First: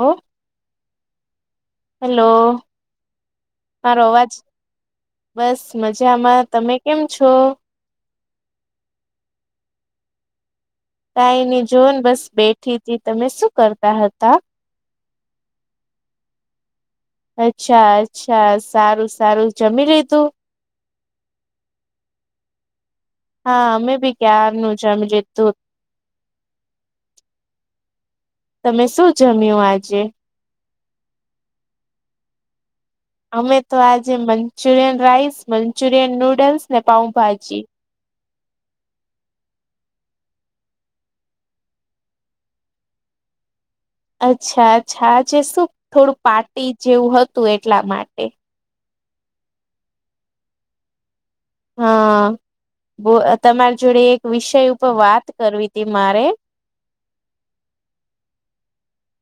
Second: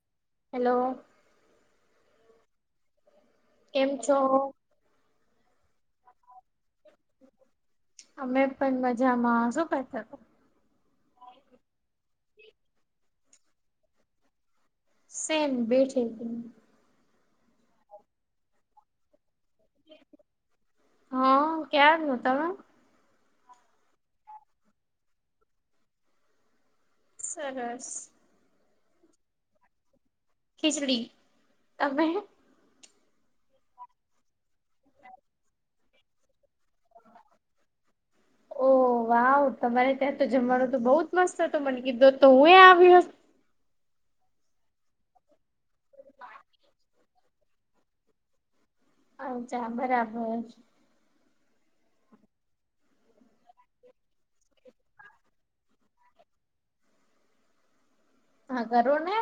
હો hello hello કેમ મારો છો અવાજ બસ મજામાં તમે કેમ છો? અમે પણ મજામાં શું કરતા હતા કાય ની જોન બસ બેઠી હતી તમે શું કરતા હતા સેમ બેઠે હતી અચ્છા અચ્છા સારું સારું જમી લીધું હા ક્યાર નુ તમે હા અમે બી ક્યારનું જમી લીધું સરસ તમે શું જમ્યું આજે ખિચડી તમે અમે તો આજે મંચુરિયન રાઈસ મંચુરિયન નુડલ્સ ને પાઉભાજી [unintelligible] ઓહ વાવ તમારે ત્યાં તો જમવાનું તો બહુ જ મસ્ત હતુ મને કીધો તો હું એ આવી અચ્છા અચ્છા આજે શું થોડું પાર્ટી જેવું હતું એટલા માટે અચ્છા બરાબર હા બ તમારી જોડે એક વિષય ઉપર વાત કરવી હતી મારે હા કરો ને.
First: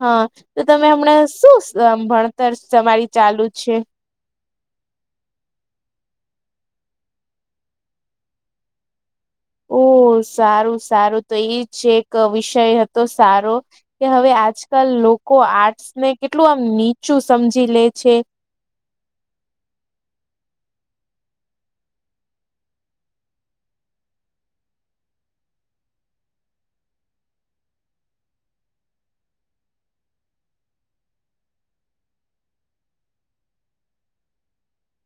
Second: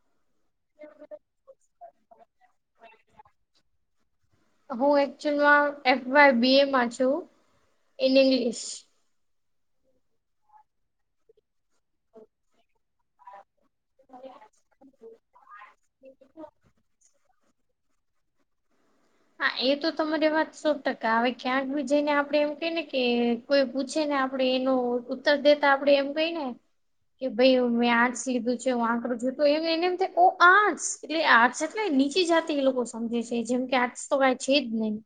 હા તો તમે હમણા શું ભણતર તમારી ચાલુ છે. હું એકચુલમાં એફ વાય બી એમાં છું ઇન ઇંગ્લિ ઓ સારું સારું તો ઈજ એક વિષય હતો સારો કે હવે આજકાલ લોકો આર્ટસને કેટલું આમ નીચું હા સમજી લે છે હા એ તો તમારી વાત સો ટકા હવે ક્યાંક બી જઈને આપડે એમ કને કે કોઈ પૂછે ને આપણેે એનો ઉત્તર દેતા આપડે એમ કઈ ને કે ભાઈ મેં આર્ટસ લીધું છે હું આ કરું છું એને એમ થાય ઓ આર્ટસ એટલે આર્ટ્સ એટલે નીચી જાતી એ લોકો સમજે છે જેમ કે આર્ટસ તો કઈ છે જ નહી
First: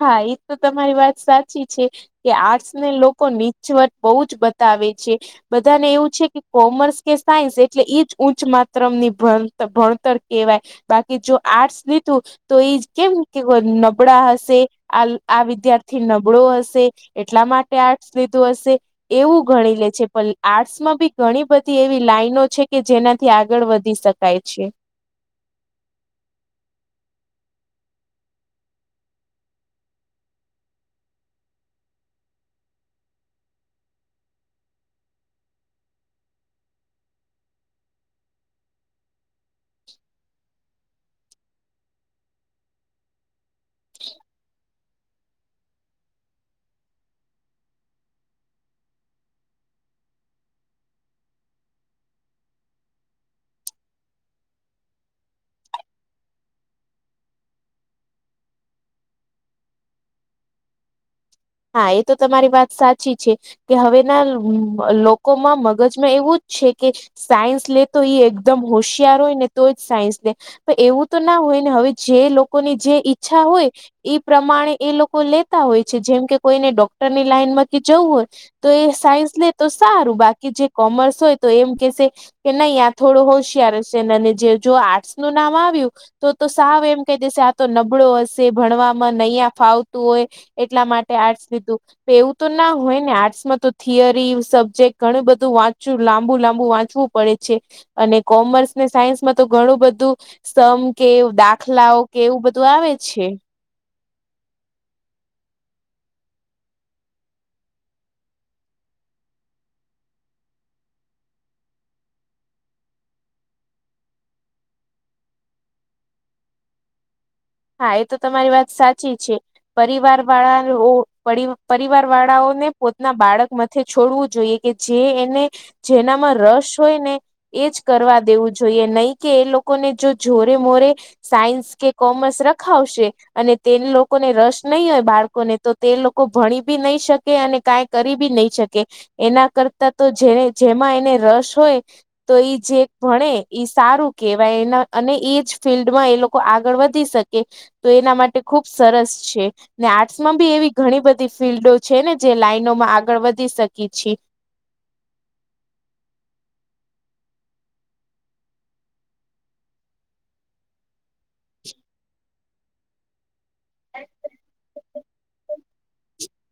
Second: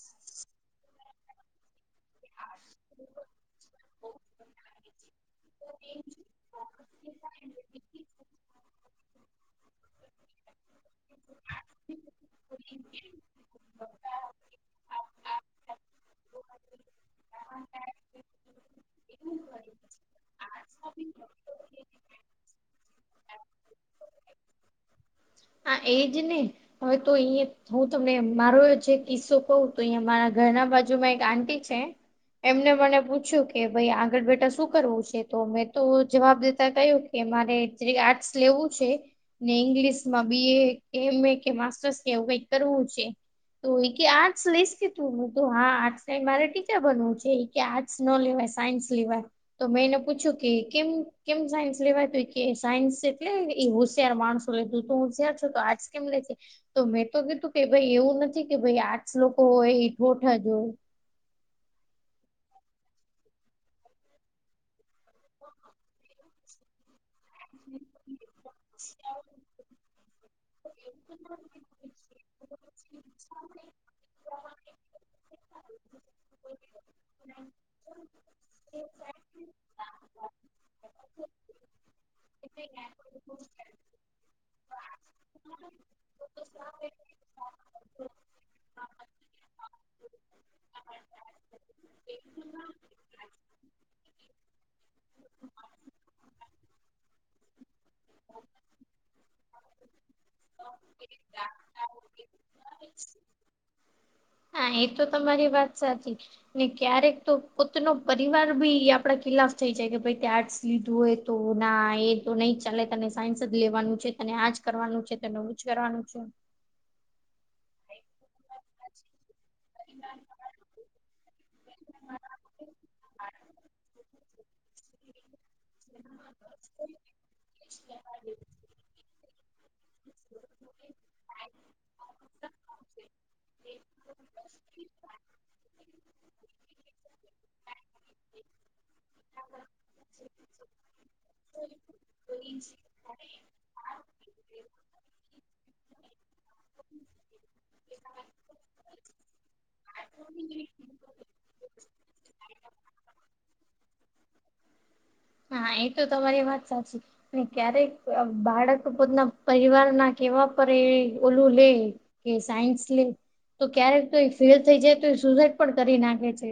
હા એ તો તમારી વાત સાચી છે કે આર્ટસ ને લોકો નીચુ બોહ જ બતાવે છે બધાને એવું છે કે કોમર્સ કે સાયન્સ એટલે ઈજ ઉચ્ચ માત્ર ત્ર મની ભણ ભણતર કવાય બાકી જો આર્ટસ લીધું તો ઈ કેમ કે વ નબડા હશે આ આ વિદ્યાર્થી નબળો હશે એટલા માટે આર્ટસ લીધું હશે એવું ગણી લે છે પણ આર્ટસમાં બી ઘણી બધી એવી લાઈનો છે કે જેનાથી આગળ વધી શકે કાંઈ છે હ એજ ને હવે તો અ હું તમને મારો જે કિસ્સો કઉ તો અહિયાં મારા ઘરના બાજુમાં એક આંટી છે એમને મને પૂછ્યું કે ભાઈ આગળ બેટા શું કરવું છે તો મેં તો જવાબ દેતા કહ્યું કે મારે જે આર્ટસ લેવું છે ને ઇંગ્લિશ માં બી એ એમ એ કે માસ્ટર્સ એવું કઈ કરવું છે તો ઈ કે આર્ટસ લઈશ તું, હુ તો હા આર્ટસ મારે ટીચર બનવું છે કે આર્ટસ નો લેવાય સાયન્સ લેવાય તો મેં એને પૂછ્યું કે કેમ કેમ સાયન્સ લેવાતું કે સાયન્સ એટલે એ હોશિયાર માણસો એટલે તુ હુશિયાર છે તો આર્ટ્સ કેમ લે છે તો મેં તો કીધું કે ભઈ એવું નથી કે ભઈ આર્ટસ લોકો હોય ઈ ઠોઠ જ હોય. હા એ તો તમારી વાત સાચી છે કે હવેના લોકોમાં મગજમાં એવું જ છે કે સાયન્સ લે તો ઈ એકદમ હોશિયાર હોય ને તો જ સાયન્સ લે પણ એવું તો ના હોય ને હવે જે લોકોની જે ઈચ્છા હોય ઈ પ્રમાણે એ લોકો લેતા હોય છે જેમ કે કોઈને ડોક્ટરની લાઈન માં કે જવું હોય તો એ સાયન્સ લે તો સારું બાકી જે કોમર્સ હોય તો એમ કેશે કે નહી આ થોડું હોશિયાર હશે ને ન જે જો આર્ટસ નું નામ આવ્યું તો તો સાવ એમ કહી દેશે આ તો નબળો હશે ભણવામાં નહીયાં ફાવતું હોય એટલા માટે આર્ટસ લીધું. એવું તો ના હોય ને આર્ટસમાં તો થિયરી સબ્જેક્ટ ઘણું બધું વાંચવું લાંબુ લાંબુ વાંચવું પડે છે અને કોમર્સ ને સાયન્સમાં તો ઘણું બધું સમ કે દાખલાઓ કે એવું બધું આવે છે. હા એ તો તમારી વાત સાચી. ને ક્યારેક તો પોતનો પરિવાર ભી આપડા ખિલાફ થઈ જાય કે ભઈ તે આર્ટસ લીધું હોય તો ના એ તો નહી જ ચાલે તને સાયન્સ જ લેવાનું છે તને આજ કરવાનું છે તને એવું જ કરવાનું છે. હા એ તો તમારી વાત સાચી છે. પરિવાર વાળા ઓ પરી પરિવાર વાળાઓને પોતના બાળક માથ છોડવું જોઈએ કે જે એને જેનામાં રસ હોય ને એજ કરવા દેવું જોઈએ નહીં કે એ લોકોને જો જોરે મોરે સાયન્સ કે કોમર્સ રખાવશે અને અને તે લોકોને રસ નહીં હોય બાળકોને તો તે લોકો ભણી બી નહીં શકે અને કાંઈક કરી બી નહી શકે. એના હા કરતા તો જેને જેમાં એને રસ હોય તો ઈ જે ભણે ઈ સારું કેહેવાય એના અને ઈજ ફિલ્ડમાં એ લોકો આગળ વધી શક કે તો એના માટે ખુબ સરસ છે. ને આર્ટસ માં બી એવી ઘણી બધી ફિલ્ડો છે ને જે લાઈનોમાં આગળ વધી શકી છી. હા એ તો તમારી વાત સાચી. ને ક્યારેક બાળક પોતના પરિવાર ના કેવા પર એ ઓલું લે કે સાયન્સ લે તો ક્યારેક તો એ ફેલ થઈ જાય તો એ સુસાઈડ પણ કરી નાખે છે.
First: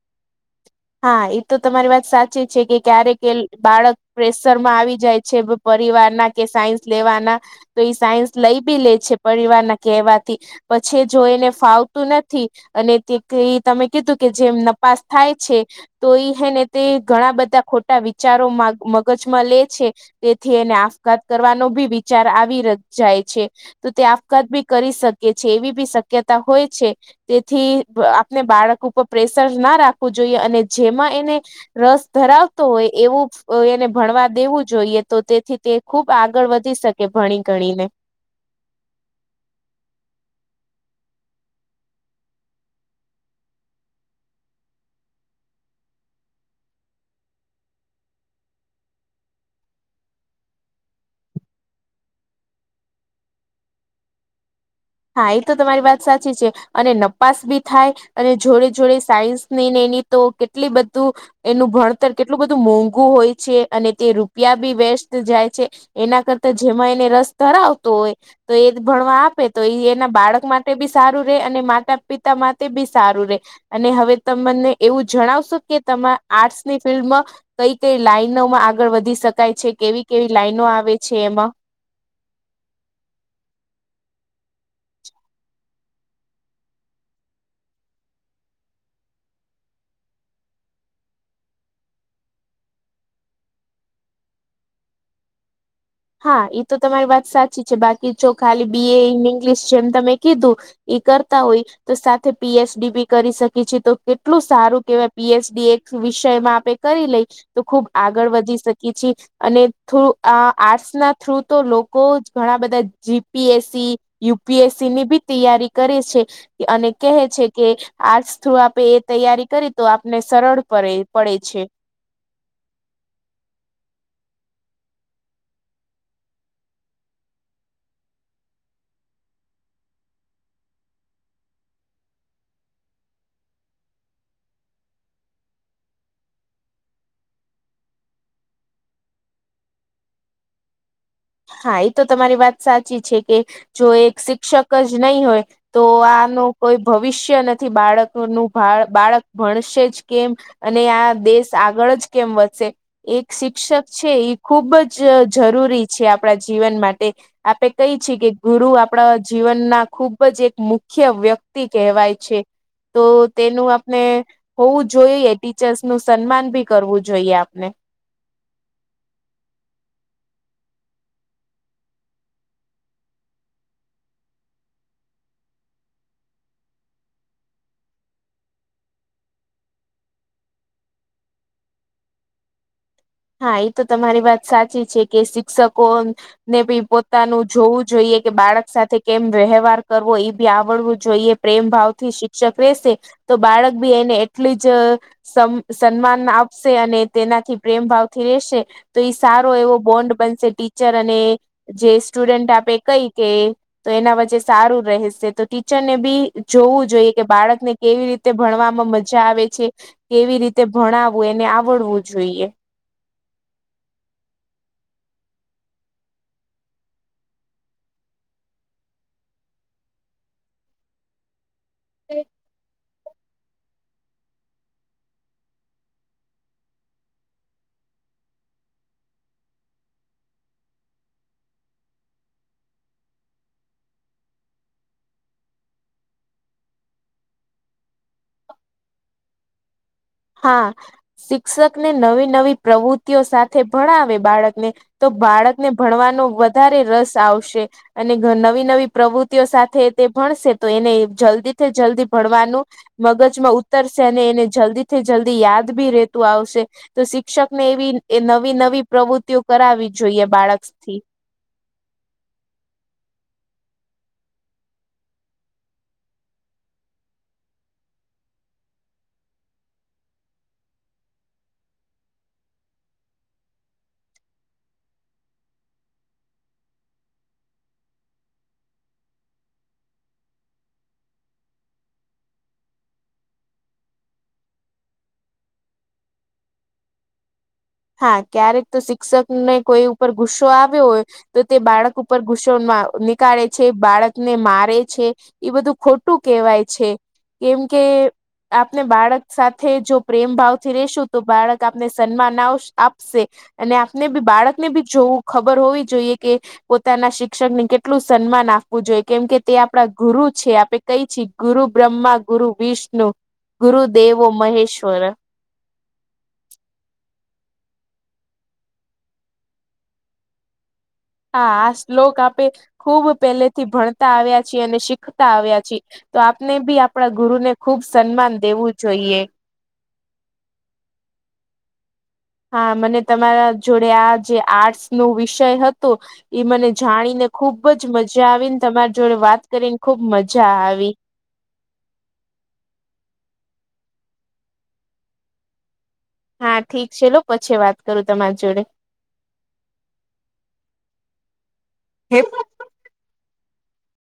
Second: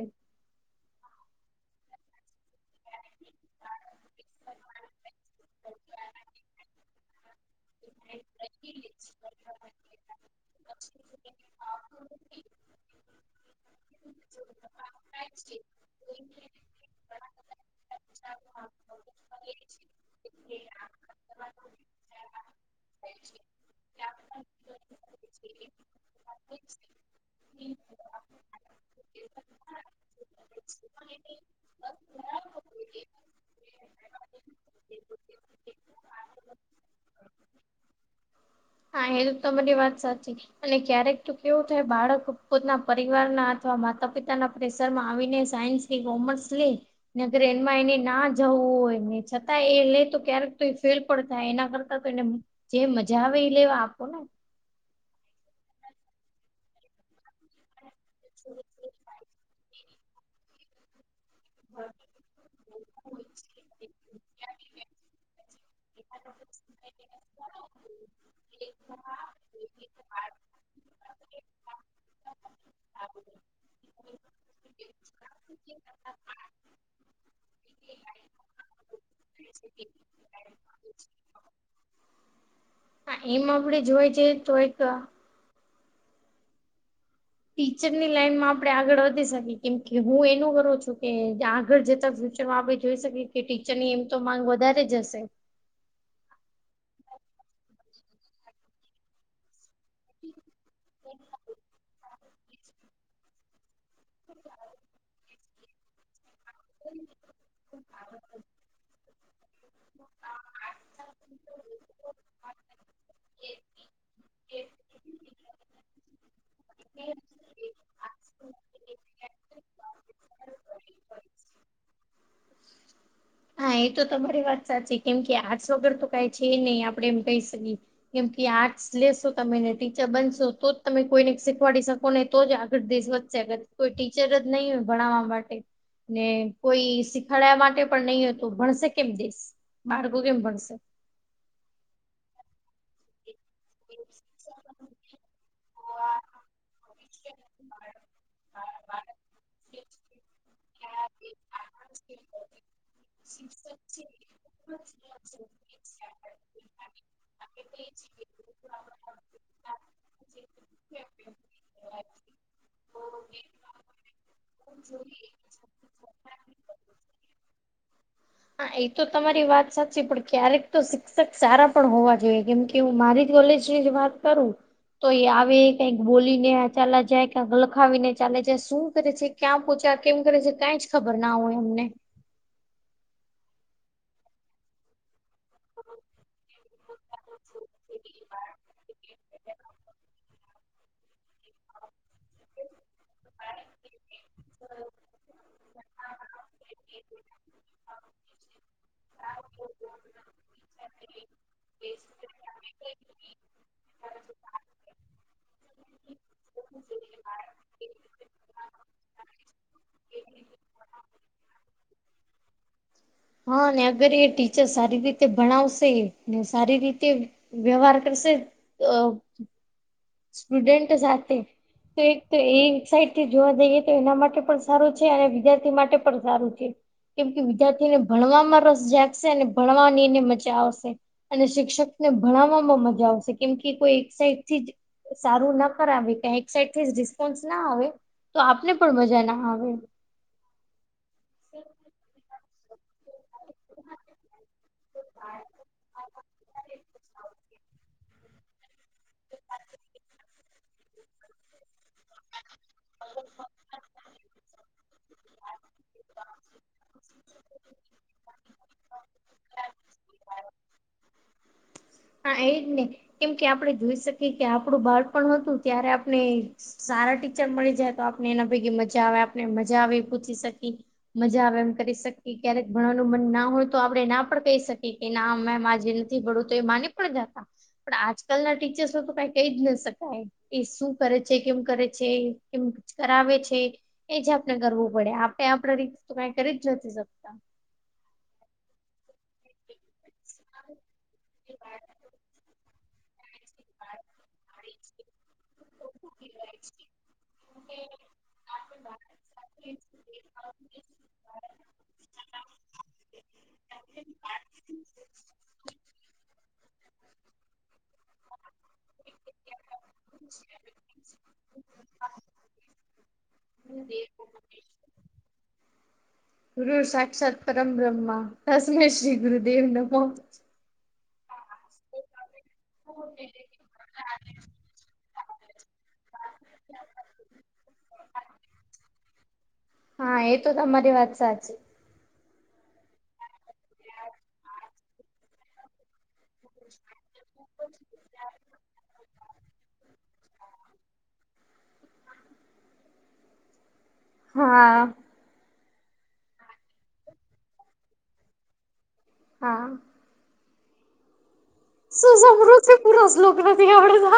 હા એ તો તમારી વાત સાચી છે કે ક્યારેક એ બાળક પ્રેશરમાં આવી જાય છે પરિવાર ના કે સાયન્સ લેવાના તો એ સાયન્સ લઈ બી લે છે પરિવારના કહેવાથી. પછી જોઈને ફાવતું નથી અને કે એ તમે કીધું કે જેમ નપાસ થાય છે. તો ઈ હે ને તે ઘણા બધા ખોટા વિચારો માં મગ કછમાં લે છે તેથી એને આપઘાત કરવાનો ભી વિચાર આવી ર જાય છે. તો તે આપઘાત બી કરી શકે છે એવી બી શક્યતા હોય છે. તેથી અ આપને બાળક ઉપર પ્રેશર ના રાખવું જોઈએ અને જેમાં એને રસ ધરાવ તો હોય એવું એને ભણવા દેવું જોઈએ તો તેથી તે ખુબ આગળ વધી શકે ભણી ગણીને. હા એત તમારી વાત સાચી અને ક્યારેક તો કેવું થાય બાળક પોતાના પરિવારના અથવા માતા પિતાના પ્રેેશર માં આવીને સાયન્સ એ કોમર્સ લે નેગર એમાં એને ના જવું હોય ને છતાં એ લે તો ક્યારેક તો એ ફેલ પણ થાય એના કરતા તો એને જે મજા આવે એ લેવા આપો ને. હા એ તો તમારી વાત સાચી છે અને નપાસ બી થાય અને જોડે જોડે સાયન્સની ને એની તો કેટલી બધું એનું ભણતર કેટલું બધું મોંઘું હોય છે અને તે રૂપિયા બી વેસ્ટ જાય છે. એના કરતા જેમાં એને રસ ધરાવતો હોય તો એ જ ભણવા આપે તો એ એના બાળક માટે બી સારું રે અને માતા પિતા માતે બી સારું રે. અને હવે ત મને એવું જણાવશો કે તમારા આર્ટસની ફિલ્ડમાં કઈ કઈ લાઈનોમાં આગળ વધી શકાય છે કેવી કેવી લાઈનો આવે છે એમાં? હા એમ આપડે જોવા જાએ એ તો એક ટીચરની લાઈનમાં આપણે આગળ વધી શકી. કેમ કે હું એનું કરું છું કે આગળ જતાં ફ્ ચરમાં આપે જોઈ શકીએ કે ટીચરની એમ તો માંગ વધારે જ હશે. હા એ તો તમારી વાત સાચી છે બાકી જો ખાલી બી એ એની [unintelligible] જેમ તમે કીધું એ કરતા હોય તો સાથે પી એચ ડી બી કરી શકી છી તો કેટલું સારું કેવાય પી એચ ડી એ વિષયમાં આપણે કરી લઈ તો ખુબ આગળ વધી શકીએ છી. અને થ્રુ આ આર્ટસના થ્રુ તો લોકો જ ઘણા બધા G P S C, U P S ની બી તૈયારી કરે છે અને કહે છે કે આર્ટસ થ્રુ આપે એ તૈયારી કરી તો આપને સરળ પરે પડે છે. હા. એ તો તમારી વાત સાચી કેમ કે આર્ટસ વગર તો કાઈ છે નહી આપડે એમ કહી શકીએ. કેમ કે આર્ટસ લેશો તમે ને ટીચર બનશો તો જ તમે કોઈને શીખવાડી શકો ને તો જ આગળ દેશ વધ [unintelligible] કોઈ ટીચર જ નહી હોય ભણાવવા માટે ને કોઈ શીખાડા માટે પણ નહી હોય તો ભણશે કેમ દેશ? બાળકો કેમ ભણશે? હા. એ તો તમારી વાત સાચી છે કે જો એક શિક્ષક જ નહી હોય તો આનું કોઈ ભવિષ્ય નથી બાળકનું. બાળક ભણશે જ કેમ? અને આ દેશ આગળ જ કેમ વધશે? એક શિક્ષક છે ઈ ખુબ જ જરૂરી છે આપણા જીવન માટે આપે કઈ છેકે ગુરુ આપણા જીવનના ખૂબ જ એક મુખ્ય વ્યક્તિ કહેવાય છે. તો તેનું આપને હોવું જોઈએ ટીચર્સનું સન્માન ભી કરવું જોઈએ આપને હા. એ તો તમારી વાત સાચી પણ ક્યારેક તો શિક્ષક સારા પણ હોવા જોઈએ કેમ કે કે હું મારી કોલેજની જ વાત કરુ તો એ આવે કંઈક બોલીને ચાલ્યા, જાય ક્યાંક લખાવીને ચાલે જાય, શું કરે છે. ક્યાં પોચ્યા? કેમ કરે છે, કંઈ જ ખબર ના હોય અમને હા. એ તો તમારી વાત સાચી છે કે શિ ક્ષકોને ભી પોતાનું જોવુ જોઈએ, કે બાળક સાથે કેમ વ્યવહાર કરવો એ આવડવું જોઈએ. પ્રેમભાવથી શિક્ષક રહેેશે, તો બાળક બી એને એટલી જ સમ સન્માન આપશે અને તેનાથી પ્રેમ ભાવથી રહેશે તોએ સારો એવો બોન્ડ બનશે ટીચર અને જે સ્ટુડન્ટ આપે કઈ કે તો એના વચ્ચે સારું રહેશે તો ટીચરને બી જોવું જોઈએ કે બાળકને કેવી રીતે ભણવામાં મજા આવે છે, કેવી રીતે ભણાવું? એને આવડવું જોઈએ. હા, અને અગર એ ટીચર સારી રીતે ભણાવશે ને સારી રીતે વ્યવહાર કરશે તોઅ સ્ટુડન્ટ સાથે એક તો એ સાઇડ થી જોવા જઈએ તો એના માટે પણ સારુ છે, અને વિદ્યાર્થી માટે પણ સારું છે. કેમ કે વિદ્યાર્થીઓને ભણવામાં રસ જાગશે અને ભણવાની એને મજા આવશે અને શિક્ષકને ભણાવવામાં મજા આવશે કેમ કે કોઈ એક સાઇડથી જ સારું ના કરાવીકા એક સાઇડથી જ રિસ્પોન્સ ના આવે તો આપને પણ મજા ના આવે હા શિક્ષકને નવી નવી પ્રવૃતિઓ સાથે થે ભણાવે બાળકને તો બાળકને ભણવાનો વધારે રસ આવશે અને નવી નવી પ્રવૃતિઓ સાથે તે ભણશે તો એને જલ્દીથી જલ્દી ભણવાનુ મગજમાં ઉતરશે અને એને જલ્દીથી જલ્દી યાદ બી રહેેતું આવશે તો શિક્ષકને એવી એ નવી નવી પ્રવૃત્તિઓ કરાવવી જોઈએ બાળસ્ક થી હા એજને! કેમ કે આપણે જોઈ, શકીએ કે આપડું બાળપણ હતુ ત્યારે આપણે સારા ટીચર મળી જાય તો આપને એના ભેગી મજા આવે આપને મજા આવે એ પૂછી શકી મજા આવે એમ કરી શકી ક્યારેક ભણવાનું મન ના હોય તો આપડે ના પણ કઈ શકી. કે ના મેમ આજે નથી ભણવું તો એ માની પણ જાતા પણ આજકાલના ટીચર્સ, ઓ તો કાઈ કઈ જ ન શકાય એ શું કરે છે, કેમ કરે છે, કેમ કરાવે છે. એ જાતને કરવું પડે આપે આપડા રીતે તો કાઈ કરી જ નથી શકતા હા, ક્યારેક તો શિક્ષક ને કોઈ ઉપર ગુસ્સો આવ્યો હોય, તો તે બાળક ઉપર ગુસ્સોમાની કાલે છે બાળક ને મારે છે, એ બધું ખોટું કેવાય છે. કેમ કે આપને બાળક સાથે જો પ્રેમ ભાવથી રેસુ, તો બાળક આપને સન્માન આવશે આપશે, અને આપને બી બાળકને બી જોવું ખબર હોવી જોઈએ કે પોતાના શિક્ષકની કે ટલું સન્માન આપવું જોઈએ કેમ કે તે આપડા ગુરુ છે આપે કઈ છી, ગુરુ બ્રહ્મા ગુર વિષ્ણુ ગુર દેવો મહેેશ્વર ગુરર સાક્ષાત્ પરમ બ્રહ્મા તસમય શ્રી ગુર દેવ નમ હા આ શ્લોક આપે ખુબ પેહલે થી ભણતા આવ્યા છીએ, અને શિક ખતા આવ્યા છી, તો આપને બી આપણા ગુરુને ખુબ સન્માન દેવું જોઈએ. હા, એ તો તમારી વાત સાચી. હા મને તમારા જોડે, આ જે આર્ટસ નો વિષય હતો એ મને જાણીને ખુબ જ મજા આવી ન તમાર જોડે વાત કરીન ખુબ મજા આવી હા હા ઠીક ચલો પછી વાત કરુ તમાર જોડે હા. સુ સમમૃ છે, પૂરા શ્લોક નથી આવડતા